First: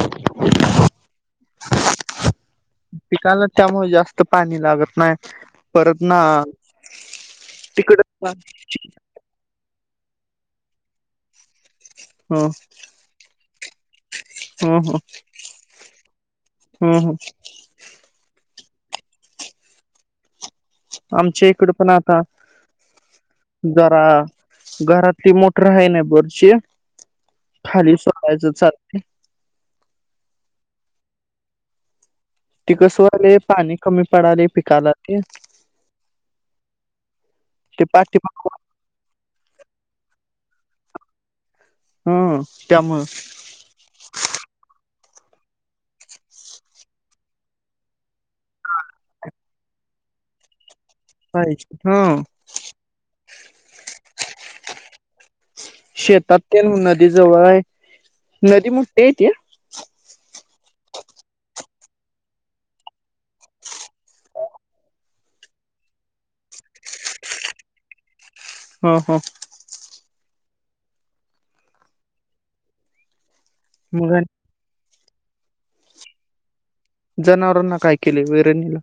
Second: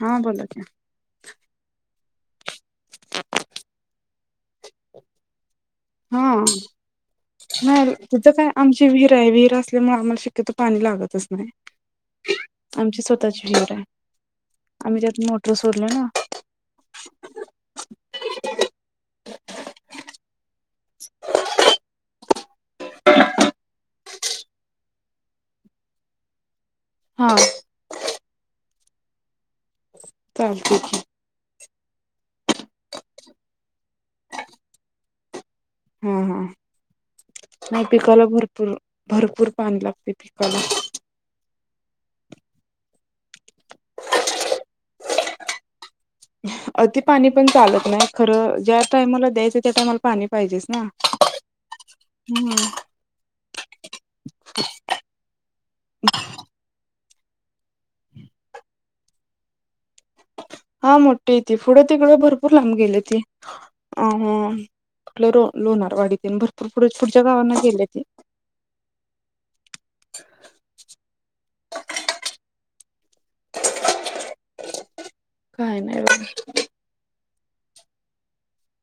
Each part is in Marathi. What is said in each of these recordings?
हा बोला की पिकायला त्यामुळे जास्त पाणी लागत नाही. परत ना. हा तिकड विर असल्यामुळे आम्हाला शक्यत पाणी लागतच नाही आम स् [inaudible] हम-हम, ना हम्-हम आमच्या इकड पण आता जरा घरातली मोठर आहे ना बोरची हा खाली सोडायचं चालय. चालतंय की. त कसं आले पाणी कमी पडाले पिकाला ते हम ते नाही पिकाला पाठीमाग भरपूर-भरपूर पाणी लागते पिकाला. हम् त्यामुळं अति पाणी पण चालत नाही खरं ज्या टायमाला द्यायचं त्या टायमाला पाणी पाहिजेच ना. [unintelligible] हम शेतात त्या नदी जवळ आहे नदी मुठी हिते. हा मोठी ती पुढं तिकडं भरपूर लांब गेले ती. अ आपल्य लोणारवाडीत भरपूर पुढे पुढच्या गावांना गेले ते. हो हो. [inaudible] मग आणि. काय नाही बघ. जनावरांना काय केले, वैरणीला.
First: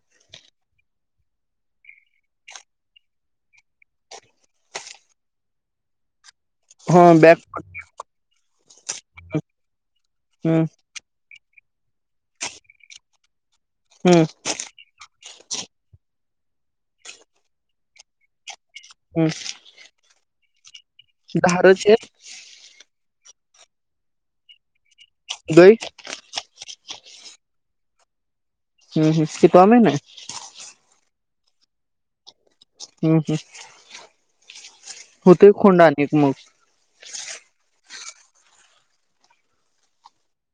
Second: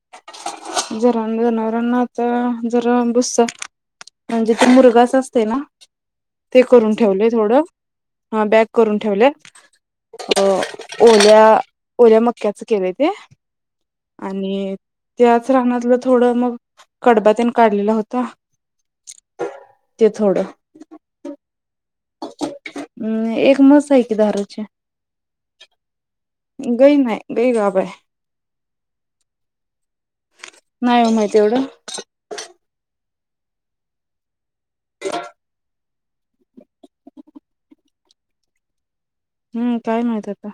जरा जनावरांना आता, जरा बुसा. म्हणजे ते मुर्गास असते ना. ते करून ह ठेवले बॅग थोडं, हा बॅक करून ठेवले. हम्म ओल्या, ओल्या मक्याचं केलंय ते. हम्म. आणि, त्याच रंगणातलं थोडं मग कडबा तेन काढलेला होता. हम्. ते थोडं. धारेचे. हम्, एक म्हंस आहे की धारची. गाई. गई नाही, गई गबाय. हम-हम कितवा महिना आहे. नाही हो माहित एवढं. हम्म-हम्म. होतंय खोंडा आणि एक मग. हम्म, काय माहित आता.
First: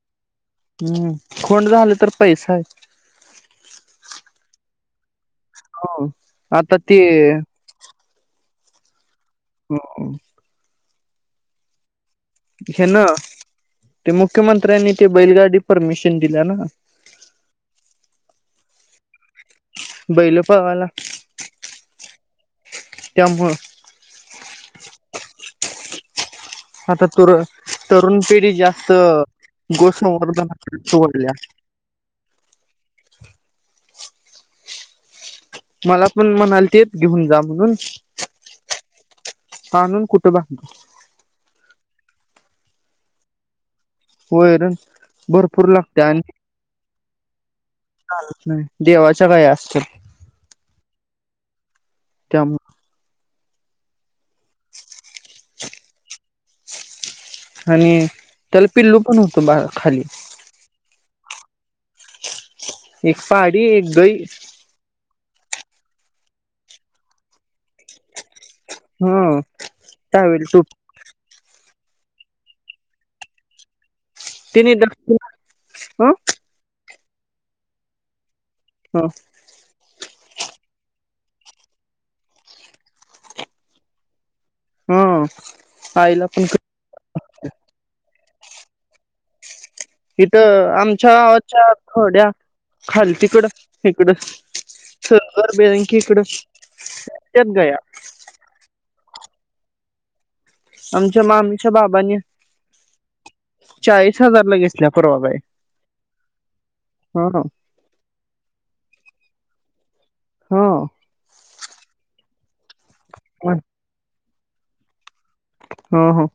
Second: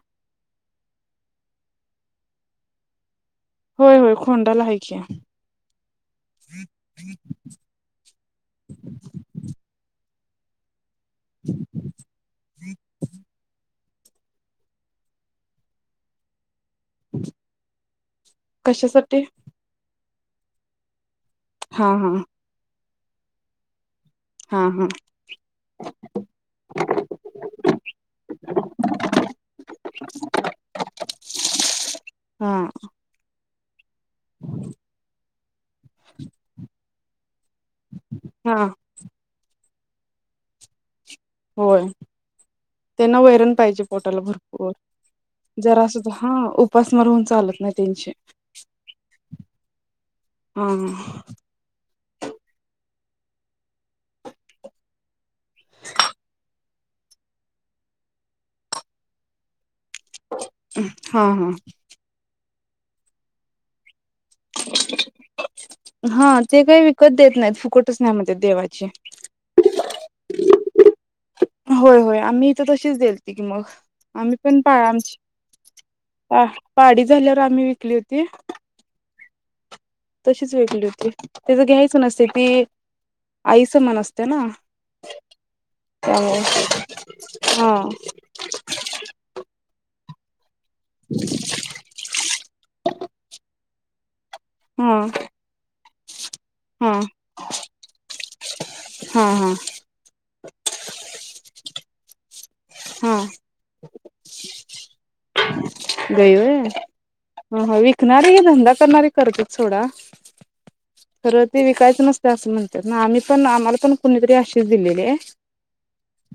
हम्म, खोंड झालं तर पैसा आहे. होय-होय खोंडाला आहेय की. हो आता ते [unintelligible] ह [inaudible] किती हेन्न. ते मुख्यमंत्र्यांनी ते बैलगाडी परमिशन दिल्या ना. कशासाठी. बैल पळवाय ला. हा-हा त्यामुळ. हा-हा आता तरु तरुण पिढी जास्त गोसंवर्धनाकडंच वळल्या. हम्म. मला पण म्हणालतीत घेऊन जा म्हणून. हा. कानून कुठे दुखणार. होय त्यांना वैरण पाहिजे पोटाला भरपूर. वैरण भरपूर जरा लागते सुद्धा, हा आणि उपासमार होन चालत नाही त्यांचे. देवाच्या गाया असतात हा हा. त्यामु [inaudible] आणि त्याला पिल्लू पण होतो बा खाली. अं हा हा. एक साडी, एक दई. हा ते काही विकत देत नाहीत, फुकटच न्या म्हणत्यात देवा हं टॉवेलटोप होय, होय आम्ही त तशीच देलती की मग. आम्ही पण तिने पा आमची, दक्षिण ह पा-पाडी झाल्यावर आम्ही विकली होती. हं! तशीच विकली होती, तीचं घ्यायच नसते ती आई समान असतें ना. हा आईला अं पण हा! इथं आमच्या आवच्या खोड्या, खालतिकड हीकडं. हा सरकार बँकीकड हा इतक्यात गया. हा हा! आमच्या मामी च्या बाबांनी हा! चाळीस हजारला, घेेतल्या परवा बाय. गई व्हयं हं हं विकणार हे की धंदा करणारये करतीत सोडा. हं! तरं ती विकायच नसत असं म्हणत्यात ना, आम्ही पण, ह आम्हाला पण कुणीतरी अशीच दिलेली आहे. हं हं!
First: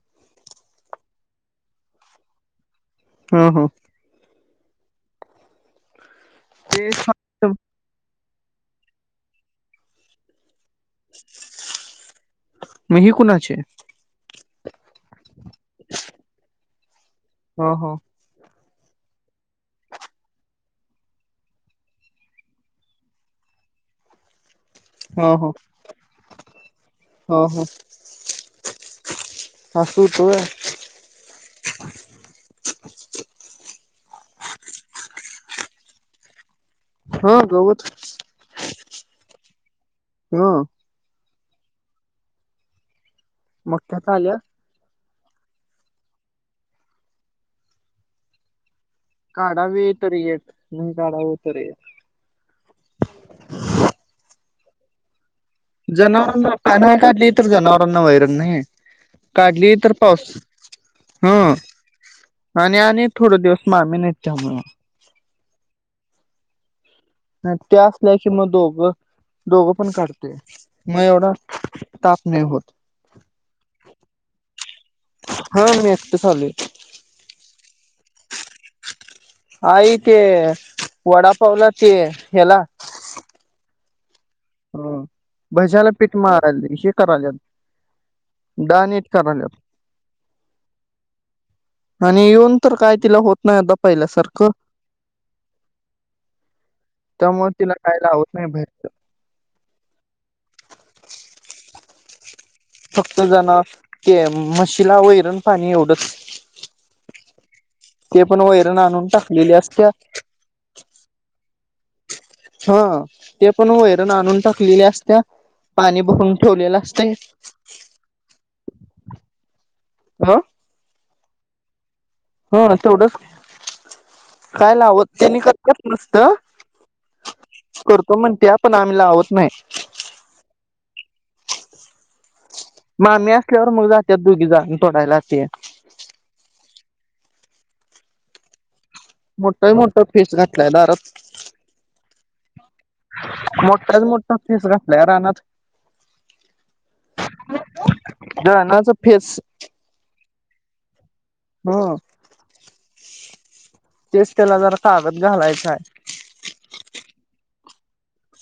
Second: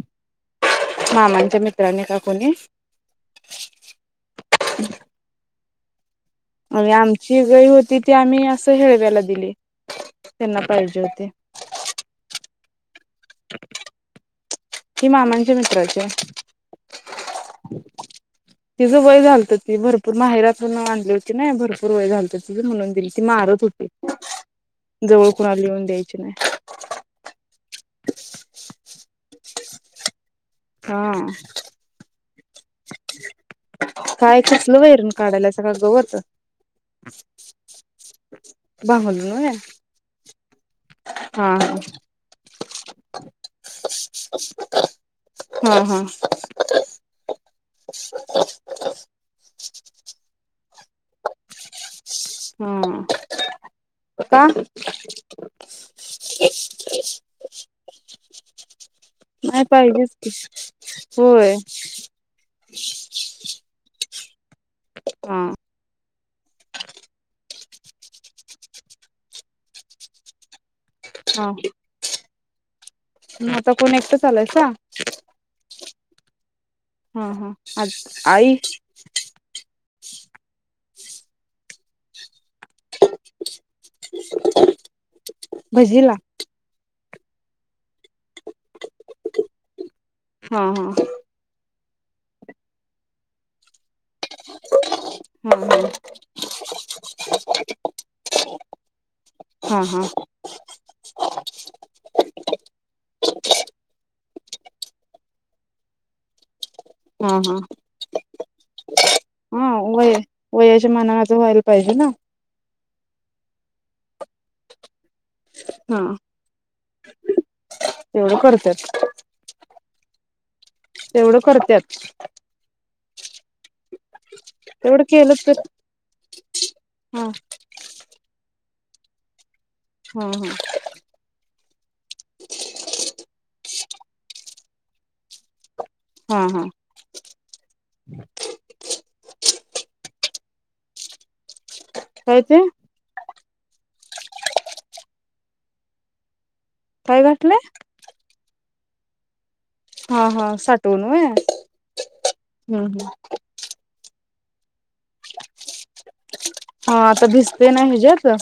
मामांच्या मित्रांनी का कोणी? हं हं! ते अणि आमची गई होती ती आम्ही असं, हेळव्याला दिली त्यांना पाहिजे होती. म ही कुणाचीय? हि मामांच्या मित्राची हाय. हं हं! तिचं वय झालतं ती भरपूर माहेरातुन आणली होती ना भरपूर वय झालतं तिचं म्हणून दिली ती मारत होती. [inaudible] ह जवळ कुणाला येऊन द्यायची नाही. हं हं अस होत व्हयं. कां! काय कसंलं वैरण काढायला सगळं गवत? हा गवत [inaudible] व्हयं ह हा! मग त्यात आल्या [unintelligible] हा हा! काढावीे तर येत, नाही काढाव तरी येतं. हं का? जनावरांना काय न्ह्याय काढली तर जनावरांना वैरण नाही. नाय काढली तर पाहिजेच की, पाऊस ह होय. आणि, आणि थोड दिवस मामी नाहीत त्यामुळ. हा! नाही त्या असल्या की मग दोघं-दोघं पण काढतेय म एवढा ताप नाही होत. म आता कोण एकटंच आलायसा. हा मी एकट चालू हा हा आत-आई! आई ते वडापावला ते ह्याला [inaudible] हो भज्याला भजीला पीठ मळ [unintelligible] कराल्यात डाळ निट कराल्यात हा -हा आणि येऊन तर काय तिला होत नाही अग पहिल्या सारख ख. हा हा त्यामुळे तिला काय लावत नाही बे हा हा. [inaudible] फक्त जनावर, ते म्हशीला वैरण पाणी एवढंच हा हा [inaudible] ते पण वैरण आणून टाकलेली हा असत्या. वय वयाच्या मानाने तर व्हायला पाहिजे ना, हा, ते पण वैरण आणून टाकलेली असत्या. पाणी हा भरून ठेवलेलं असतय. [inaudible] तेवढं करत्यात अ तेवढं करत्यात हा तेवढ. [inaudible] काय तेवढं लावत केलं त्यांनी तर कच नसत. हा करतो म्हण त्या पण आम्हील लावत नाही. हम् हम्! मामी असल्यावर मग जाते दोघी जाण तोडायलाते. हा हा.. [inaudible] मोठ मोठं पीस घातलाय दारात. काय ते मोठाच मोठा पीस घातलंय रानात. काय घातलय? दळना च फेस हा -हा -साठहून होय हा हम्म -हम्म तेच त्याला जरा कागद घालायचांय. हा आता भिजते ना हे जे आपल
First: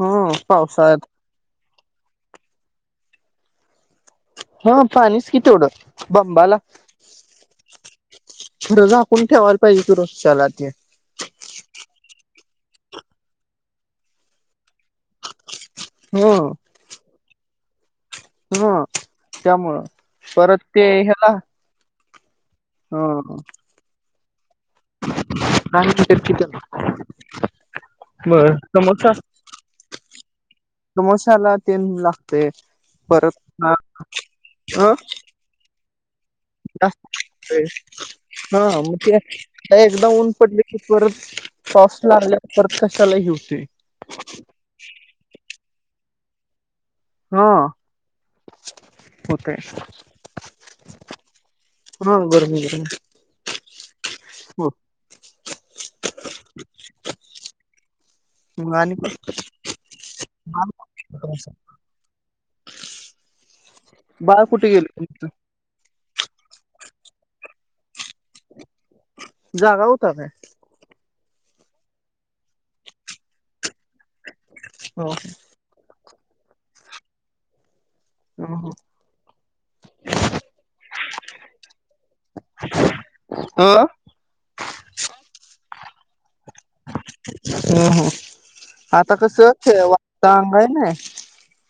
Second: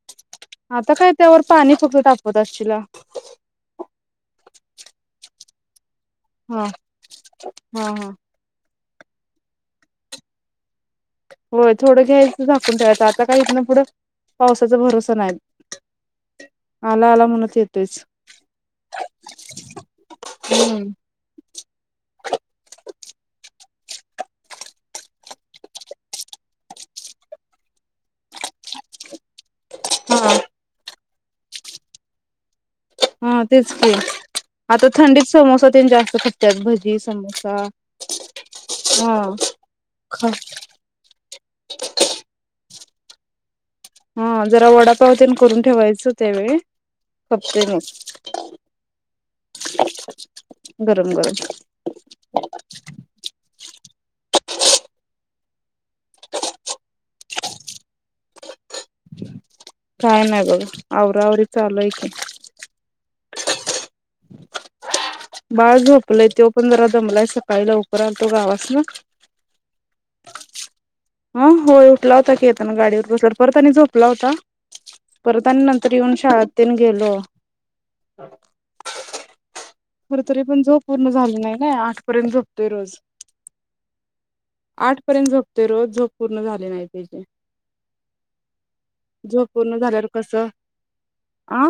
हम पावसाळ्यात, त्यावर पाणी फक्त तापवत असशिला. हा पाणीच कि तेवढं बंबाला [inaudible] हा हा हा खरं झाकून ठेवायला पाहिजे त रोजच्याला ते. होय थोडं घ्यायचं झाकून ठेवायचं, आता काय इथून पुढं पावसाचा भरोसा नाही. आला -आला म्हणत येतोच ह त्यामुळं-परत ते हम्म ह्याला हा ह [unintelligible] बरं समोसा [inaudible] हा समोशाला तेल लागतय. हा तेच कि, आता अ थंडीत समोसा ते जास्त खपत्यात [inaudible] भजी समोसा हा मग हा एकदा ऊन पडली कि - परत पाऊस लागल्या वर परत कशालाही होती. हा जरा वडापाव त आणि करून ठेवायचं त्यावेळी हा खपते म होतय गरम गरम. बोललेल स्पष्ट ऐकायला येत नाही. हो! [inaudible] काय नाही बघा आवराआवरी चालूय की [unintelligible] बाळ कुठे गेले. बाळ झोपलंय तो पण जरा दमलाय सकाळी लव प तो गावास ना. जागा होता काय ह होय उठला होता की येताना गाडीवर बसला परत आणि झोपला होता परत आणि नंतर. येऊन शाळेतन गेलो. ह-ह खर तरी पण झोप पूर्ण झाली नाही ना आठ पर्यंत झोपतोय रोज. अ आठ पर्यंत झोपते रोज झप पूर्ण झाले नाही पाजे. हो-हो आता कस पूर्ण झाल्यावर वाडत कसं अंग आहे नाय आ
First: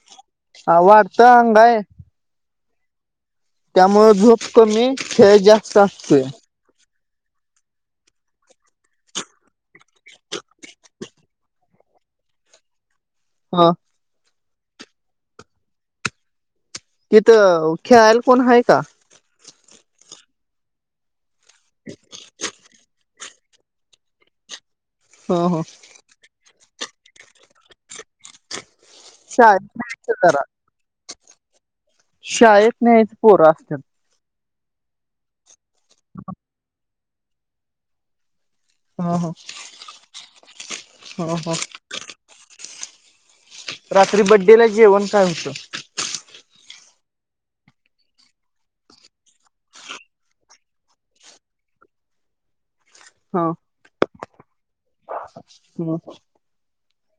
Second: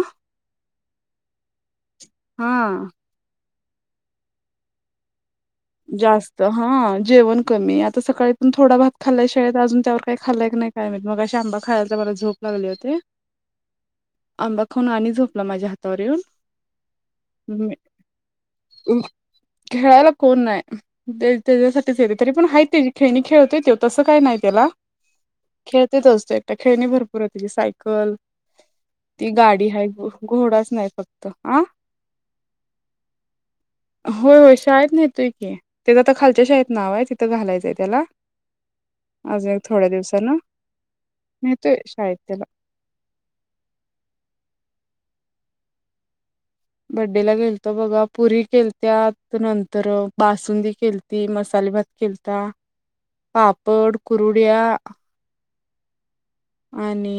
ह वाडत अंगाय. हा. त्यामुळे धूप कमी खेळ जा. जास्त हा जेवण कमी आता सकाळीतून थोडा भात खाल्य शाळेत अजून त्यावर. काही खालय नाही काय माहीत मगाशी आंबा खायला तर मला झोप लागली होती. हा. आंबा खणून आणि झोपला माझ्या हातावर येऊन. तिथं खेळायला कोण आहे का. खेळायला कोण नाही त्याच्यासाठीच येत तरी पण हायत त्याजी. खेणी खेळतोय त तसं काय नाही त्याला. हा हा. तेच असतो एक खेळणी भरपूर होती की सायकल. ती शाळेत गाडी ह न्यायचं जरा घोडाच नाही फक्त हा. शाळेत न्यायचं पोरं असत. होय होय शाळेत नाहीेतय की तेचं आता खालच्या शाळेत नाव आहे तिथं घालायचंय त्याला. ह ह अजून एक थोड्या दिवसाना ह ह ने तोय शाळेत त्याला. रात्री बड्डे ला जेवण कायमचं. बड्डेला गेलतो बघा पुरी केल त्यात नंतर बासुंदी केल त मसाले भात खलता पापड कुरुड्या. हम्. आणि.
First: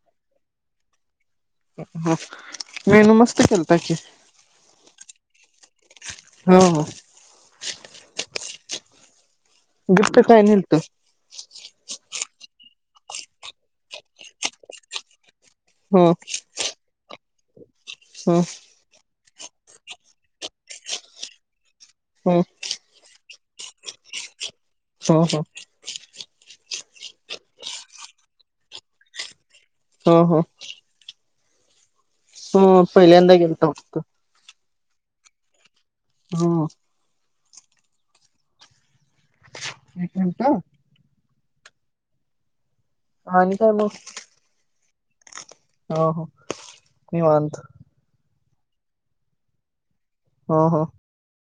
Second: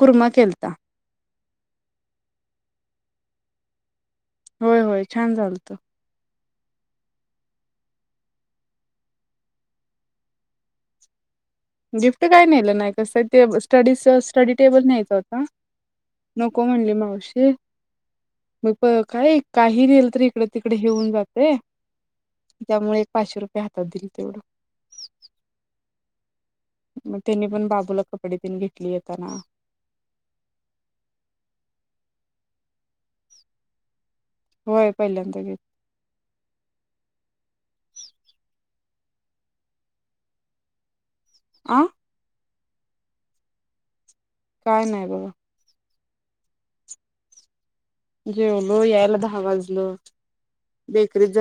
कुर्मा केलता. ह मेनू मस्त खेलता की. होय होय छान झालत. हा. गिफ्ट काय नेहल्तो. गिफ्ट काय नेलं नाही कसं ते स्टडी-स्टडी टेबल न्यायच होता. हो. नको म्हणली मावशी. हो. मग प काय काही नाहील तररी इकडे तिकडे येऊन जाते. हा त्यामुळे एक पाचशे रुपये हातात दिली तेवढं हो हो मग तेंनी पण बाबूला कपडे देन घेतली येताना हा हा हम पहिल्यांदा गेलता वाटतं होय पहिल्यांदा गेलं हा एक मिनिट हा आं आणि काय मग? काय नाही बघा. हो हो निवांत जेवलो, यायला दहा वाजलं. हा हा बेकरीत जरा